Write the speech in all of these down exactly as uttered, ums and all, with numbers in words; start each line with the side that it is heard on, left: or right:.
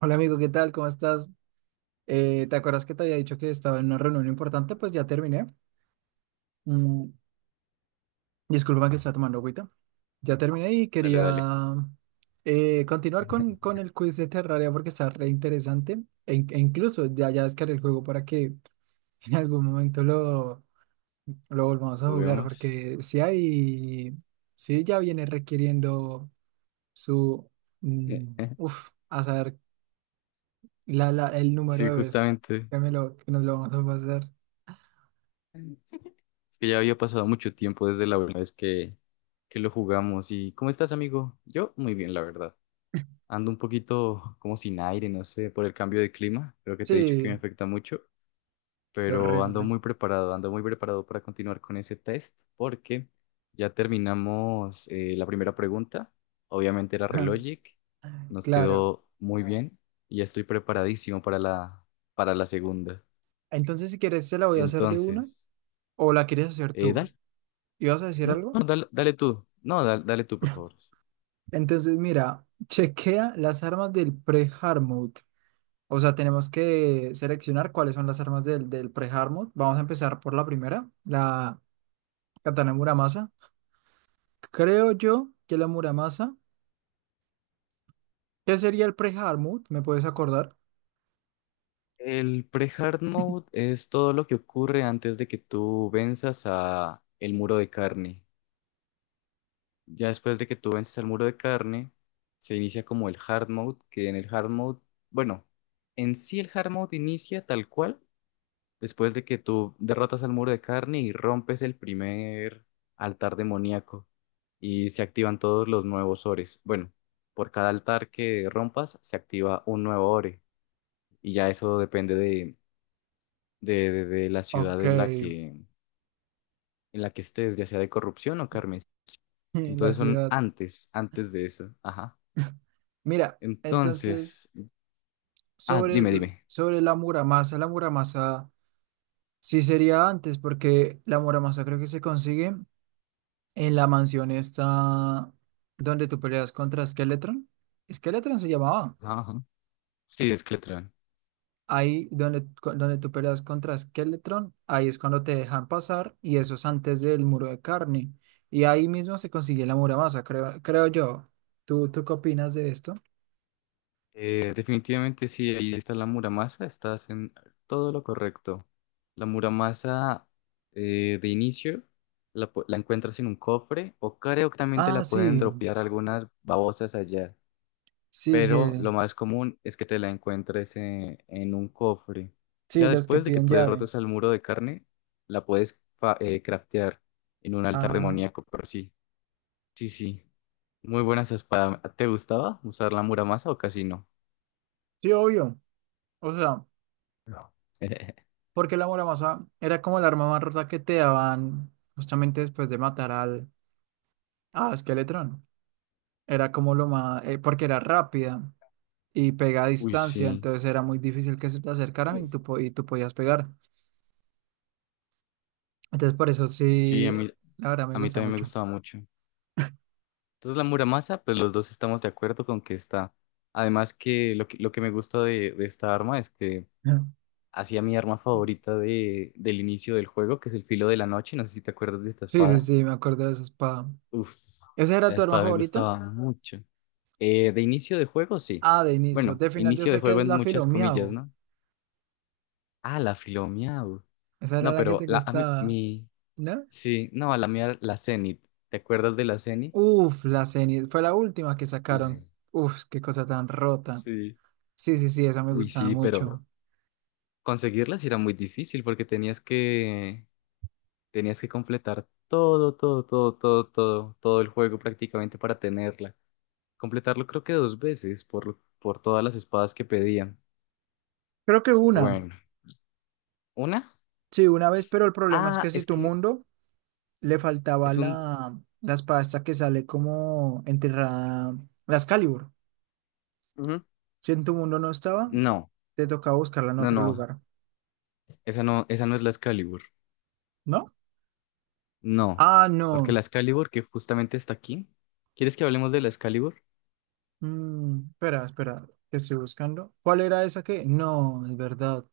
right: Hola amigo, ¿qué tal? ¿Cómo estás? Eh, ¿te acuerdas que te había dicho que estaba en una reunión importante? Pues ya terminé. Mm, Disculpa que estaba tomando agüita. Ya terminé y
left: Dale, dale,
right: quería eh, continuar con, con el quiz de Terraria porque está re interesante. E, in- e incluso ya, ya descargué el juego para que en algún momento lo, lo volvamos a jugar
left: juguemos.
right: porque si hay, si ya viene requiriendo su, mm, uf, a saber. La, la, el número
left: Sí,
right: de veces
left: justamente.
right: que, me lo, que nos lo vamos a pasar.
left: Es que ya había pasado mucho tiempo desde la última vez que, que lo jugamos. ¿Y cómo estás, amigo? Yo muy bien, la verdad. Ando un poquito como sin aire, no sé, por el cambio de clima. Creo que te he dicho que me
right: Sí,
left: afecta mucho,
right: qué
left: pero ando
right: horrible.
left: muy preparado, ando muy preparado para continuar con ese test porque ya terminamos eh, la primera pregunta. Obviamente era
right: Ja,
left: Relogic, nos
right: claro.
left: quedó muy bien y ya estoy preparadísimo para la, para la segunda.
right: Entonces, si quieres, se la voy a hacer de una
left: Entonces,
right: o la quieres hacer
left: eh,
right: tú.
left: dale,
right: ¿Ibas a decir
left: no, no,
right: algo?
left: dale, dale tú, no, da- dale, tú, por favor.
right: Entonces, mira, chequea las armas del pre-hard mode. O sea, tenemos que seleccionar cuáles son las armas del, del pre-hard mode. Vamos a empezar por la primera, la katana Muramasa. Creo yo que la Muramasa. ¿Qué sería el pre-hard mode? ¿Me puedes acordar?
left: El pre-hard mode es todo lo que ocurre antes de que tú venzas a el muro de carne. Ya después de que tú vences al muro de carne, se inicia como el hard mode, que en el hard mode, bueno, en sí el hard mode inicia tal cual después de que tú derrotas al muro de carne y rompes el primer altar demoníaco y se activan todos los nuevos ores. Bueno, por cada altar que rompas se activa un nuevo ore y ya eso depende de, de, de- de la
right: Ok,
left: ciudad en la que, en la que estés, ya sea de corrupción o carmes.
right: la
left: Entonces son
right: ciudad.
left: antes, antes de eso. Ajá.
right: Mira, entonces,
left: Entonces, ah,
right: sobre,
left: dime,
right: el-
left: dime.
right: sobre la muramasa, la muramasa sí sería antes, porque la muramasa creo que se consigue en la mansión esta donde tú peleas contra Skeletron. Skeletron se llamaba.
left: Ajá, ajá. Sí, es que
right: Ahí donde, cu- donde tú peleas contra Skeletron, ahí es cuando te dejan pasar, y eso es antes del muro de carne. Y ahí mismo se consigue la muramasa, creo, creo yo. ¿Tú, tú qué opinas de esto?
left: Eh, definitivamente sí, ahí está la Muramasa, estás en todo lo correcto. La Muramasa, eh, de inicio la, pu- la encuentras en un cofre o creo que también te
right: Ah,
left: la pueden
right: sí,
left: dropear algunas babosas allá,
right: sí, sí,
left: pero lo más común es que te la encuentres en, en un cofre.
right: sí,
left: Ya
right: los que
left: después de que
right: piden
left: tú
right: llave.
left: derrotas al muro de carne, la puedes fa- eh, craftear en un altar
right: Ah.
left: demoníaco, pero sí, sí, sí. Muy buenas espadas. ¿Te gustaba usar la Muramasa o casi no?
right: Sí, obvio. O sea,
left: No.
right: porque la Muramasa era como el arma más rota que te daban justamente después de matar al a Skeletron. Era como lo más, eh, porque era rápida y pega a
left: Uy,
right: distancia,
left: sí.
right: entonces era muy difícil que se te acercaran y
left: Mm.
right: tú, po- y tú podías pegar. Entonces por eso
left: Sí,
right: sí,
left: a mí,
right: la verdad me
left: a mí
right: gusta
left: también me
right: mucho.
left: gustaba mucho. Entonces la Muramasa, pues los dos estamos de acuerdo con que está. Además que lo que, lo que me gusta de, de esta arma es que
right: Ya.
left: hacía mi arma favorita de, del inicio del juego, que es el filo de la noche. No sé si te acuerdas de esta
right: Sí, sí,
left: espada.
right: sí, me acuerdo de esa espada.
left: Uf,
right: ¿Esa era
left: la
right: tu arma
left: espada me
right: favorita?
left: gustaba mucho. Eh, de inicio de juego, sí.
right: Ah, de inicio.
left: Bueno,
right: De final yo
left: inicio de
right: sé que es
left: juego en
right: la
left: muchas comillas,
right: Filomiao.
left: ¿no? Ah, la Filomiau.
right: Esa era
left: No,
right: la que
left: pero
right: te
left: la, a mí-
right: gustaba,
left: mi,
right: ¿no?
left: sí, no, a la mía, la Zenith. ¿Te acuerdas de la Zenith?
right: Uf, la Zenith. Fue la última que sacaron.
left: Sí.
right: Uf, qué cosa tan rota.
left: Sí.
right: Sí, sí, sí, esa me
left: Uy,
right: gustaba
left: sí,
right: mucho.
left: pero conseguirlas era muy difícil porque tenías que tenías que completar todo, todo, todo, todo, todo, todo el juego prácticamente para tenerla. Completarlo creo que dos veces por, por todas las espadas que pedían.
right: Creo que una.
left: Bueno, una.
right: Sí, una vez, pero el problema es
left: Ah,
right: que si
left: es
right: tu
left: que
right: mundo le faltaba
left: es un
right: la, la espada esta que sale como enterrada, la Excalibur.
left: Ujú.
right: Si en tu mundo no estaba,
left: No,
right: te tocaba buscarla en
left: no,
right: otro
left: no.
right: lugar,
left: Esa no, esa no es la Excalibur.
right: ¿no?
left: No.
right: Ah,
left: Porque
right: no.
left: la Excalibur que justamente está aquí. ¿Quieres que hablemos de la Excalibur?
right: Mm, espera, espera, que estoy buscando. ¿Cuál era esa que? No, es verdad.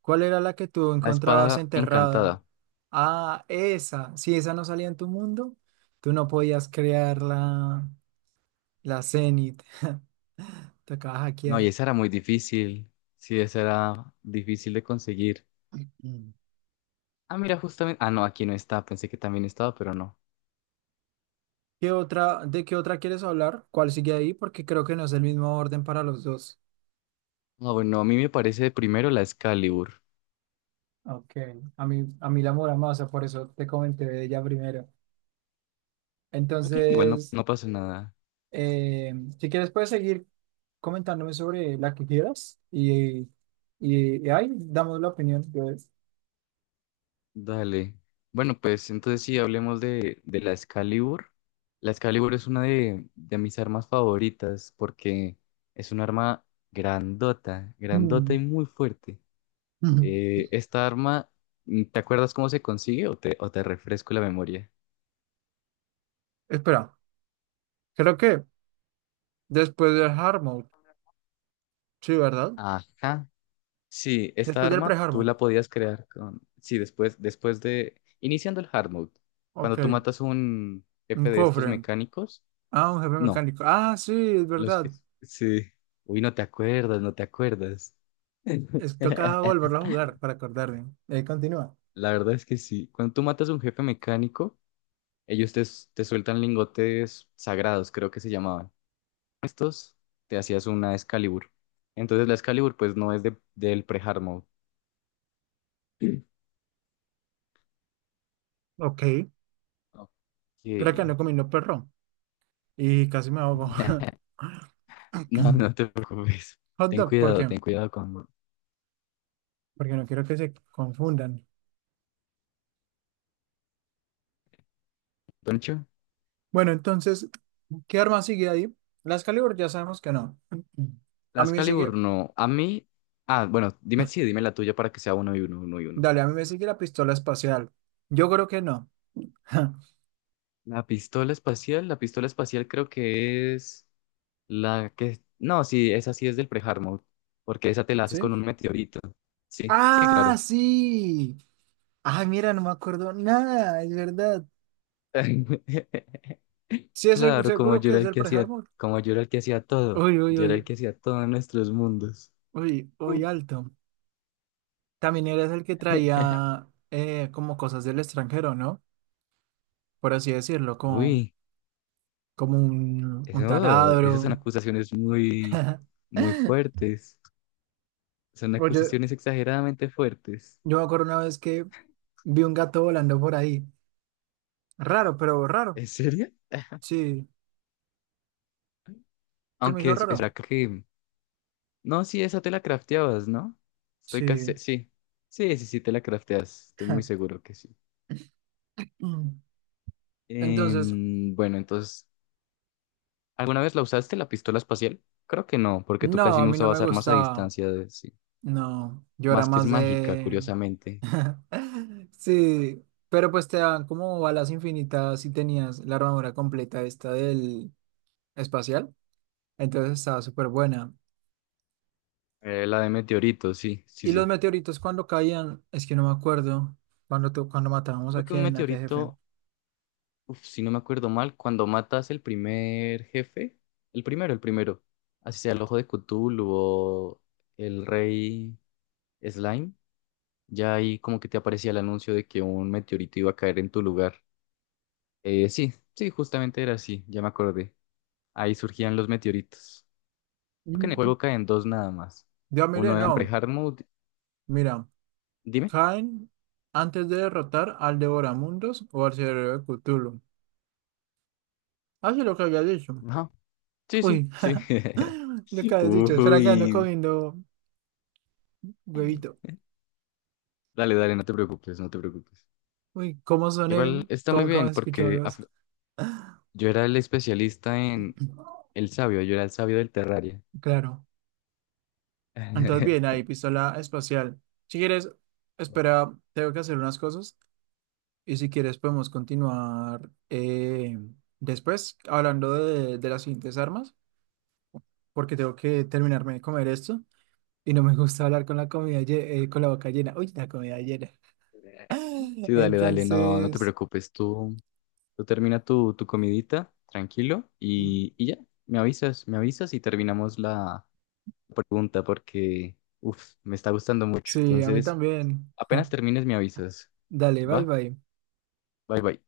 right: ¿Cuál era la que tú
left: La
right: encontrabas
left: espada
right: enterrada?
left: encantada.
right: Ah, esa. Si esa no salía en tu mundo, tú no podías crear la, la Zenith. Te acabas de
left: No, y
right: hackear.
left: esa era muy difícil. Sí, esa era difícil de conseguir.
right: Mm.
left: Ah, mira, justamente. Ah, no, aquí no está. Pensé que también estaba, pero no.
right: ¿Qué otra, de qué otra quieres hablar? ¿Cuál sigue ahí? Porque creo que no es el mismo orden para los dos.
left: Ah, bueno, a mí me parece primero la Excalibur.
right: Ok, a mí, a mí la Muramasa, por eso te comenté de ella primero.
left: Ok, igual no,
right: Entonces.
left: no pasa nada.
right: Eh, si quieres, puedes seguir comentándome sobre la que quieras y, y, y ahí damos la opinión. Yo-
left: Dale. Bueno, pues entonces sí, hablemos de, de la Excalibur. La Excalibur es una de, de mis armas favoritas porque es un arma grandota, grandota y
right: Mm,
left: muy fuerte.
right: mm.
left: Eh, esta arma, ¿te acuerdas cómo se consigue o te, o te refresco la memoria?
right: Espera, creo que después del hard mode, sí, ¿verdad?
left: Ajá. Sí, esta
right: Después del
left: arma
right: pre-hard
left: tú
right: mode,
left: la podías crear con... Sí, después, después de... Iniciando el hard mode,
right: ok,
left: cuando tú matas un
right: un
left: jefe de estos
right: cofre,
left: mecánicos,
right: ah, un jefe
left: no,
right: mecánico, ah, sí, es
left: los...
right: verdad,
left: que- sí. Uy, no te acuerdas, no te acuerdas.
right: es, toca volverlo a jugar para acordarme. Eh, continúa,
left: La verdad es que sí. Cuando tú matas a un jefe mecánico, ellos te, te sueltan lingotes sagrados, creo que se llamaban. Estos te hacías una Excalibur. Entonces la Excalibur pues no es de, del pre-hard mode.
right: ok,
left: Ok.
right: espera que ando comiendo perro y casi me ahogo.
left: No, no te preocupes.
right: Hot
left: Ten
right: dog, ¿por
left: cuidado,
right: qué?
left: ten cuidado con
right: Porque no quiero que se confundan.
left: Poncho.
right: Bueno, entonces, ¿qué arma sigue ahí? La Excalibur ya sabemos que no. A mí
left: Las
right: me
left: Calibur
right: sigue,
left: no. A mí. Ah, bueno, dime, sí, dime la tuya para que sea uno y uno, uno y uno.
right: dale, a mí me sigue la pistola espacial. Yo creo que no.
left: La pistola espacial, la pistola espacial creo que es la que. No, sí, esa sí es del pre porque esa te la haces
right: ¿Sí?
left: con un meteorito. Sí, sí,
right: Ah,
left: claro.
right: sí. Ay, mira, no me acuerdo nada, es verdad. Sí, es seg-
left: Claro, como
right: seguro
left: yo
right: que
left: era
right: es
left: el
right: del
left: que hacía,
right: pre-armor.
left: como yo era el que hacía todo.
right: Uy, uy,
left: Yo era el
right: uy,
left: que hacía todo en nuestros mundos.
right: uy, uy, alto. También eres el que traía eh, como cosas del extranjero, ¿no? Por así decirlo, como,
left: Uy.
right: como un, un
left: Eso, esas son
right: taladro.
left: acusaciones muy, muy fuertes. Son
right: Oye,
left: acusaciones exageradamente fuertes.
right: yo me acuerdo una vez que vi un gato volando por ahí. Raro, pero raro.
left: ¿En serio?
right: Sí, se me
left: Aunque
right: hizo
left: es, es
right: raro.
left: verdad que... No, sí, esa te la crafteabas, ¿no? Estoy
right: Sí.
left: casi... Sí. Sí, sí, sí, te la crafteas. Estoy muy seguro que sí.
right: Mm. Entonces,
left: Em, bueno, entonces... ¿Alguna vez la usaste, la pistola espacial? Creo que no, porque tú
right: no,
left: casi
right: a
left: no
right: mí no me
left: usabas armas a
right: gustaba.
left: distancia, de- sí.
right: No, yo era
left: Más que es
right: más
left: mágica,
right: de...
left: curiosamente.
right: Sí, pero pues te dan como balas infinitas y tenías la armadura completa esta del espacial. Entonces estaba súper buena.
left: Eh, la de meteorito, sí, sí,
right: Y los
left: sí.
right: meteoritos cuando caían, es que no me acuerdo cuando, tu- cuando matábamos a
left: Creo que un
right: quién, a qué jefe.
left: meteorito Uf, si no me acuerdo mal, cuando matas el primer jefe, el primero, el primero, así sea el ojo de Cthulhu o el rey Slime, ya ahí como que te aparecía el anuncio de que un meteorito iba a caer en tu lugar. Eh, sí, sí, justamente era así, ya me acordé. Ahí surgían los meteoritos. Creo que en el
right: Mm.
left: juego caen dos nada más.
right: Yo miré,
left: Uno en
right: no.
left: pre-hard mode.
right: Mira,
left: Dime.
right: Jaén, antes de derrotar al Devoramundos o al Cerebro de Cthulhu. Hace lo que había dicho.
left: Ajá. Sí, sí,
right: Uy,
left: sí.
right: lo que había dicho. Espera que no
left: Uy.
right: comiendo huevito.
left: Dale, dale, no te preocupes, no te preocupes.
right: Uy, ¿cómo soné?
left: Igual está muy
right: ¿Cómo, cómo
left: bien
right: se escuchó mi
left: porque a,
right: voz?
left: yo era el especialista en el sabio, yo era el sabio del Terraria.
right: Claro. Entonces, bien, ahí, pistola espacial. Si quieres, espera, tengo que hacer unas cosas. Y si quieres, podemos continuar eh, después hablando de, de las siguientes armas, porque tengo que terminarme de comer esto. Y no me gusta hablar con la comida, lle- eh, con la boca llena. Uy, la comida llena.
left: Sí, dale, dale, no, no te
right: Entonces,
left: preocupes, tú, tú termina tu, tu comidita, tranquilo, y, y ya, me avisas, me avisas y terminamos la pregunta porque, uff, me está gustando mucho.
right: sí, a mí
left: Entonces,
right: también.
left: apenas termines, me avisas.
right: Dale, bye
left: ¿Va?
right: bye.
left: Bye, bye.